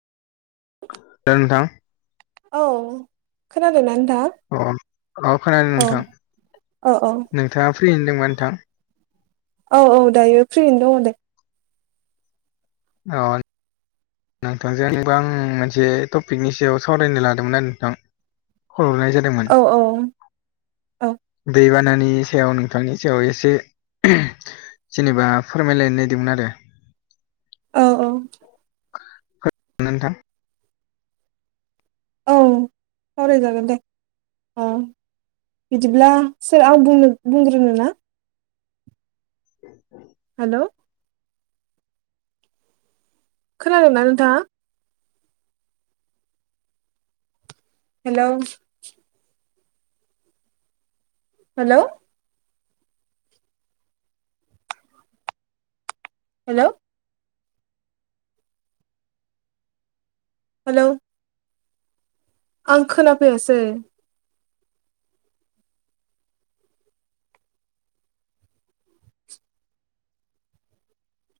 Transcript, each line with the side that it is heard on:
left: हेल' नोंथां।
right: औ खोनादों ना नोंथां?
left: अ अ खोनादों नोंथां
right: औ औ
left: नोंथाङा फ्रिनो दोंबा नोंथां?
right: औ औ दायो फ्रियैनो दङ दे।
left: औ। नोंथांजोंबोा आं मोनसे टपिकनि सायाव सावरायनो लादोंमोन आरो नोंथां। खर'नाय जादोंमोन
right: औ औ
left: दैबानानि सायाव नों। दथांनि सायाव एसे जेनेबा फोरमायलायनो नागिरदोंमोन आरो।
right: औ औ।
left: नोंथां।
right: औ सावरायजागोन दे अ। बिदिब्ला सोर आं बुंनो बुंग्रोनोना? हेलौ खोनादोंना नोंथाङा हेलौ हेलौ हेलौ हेलौ आं खोनाफैयासै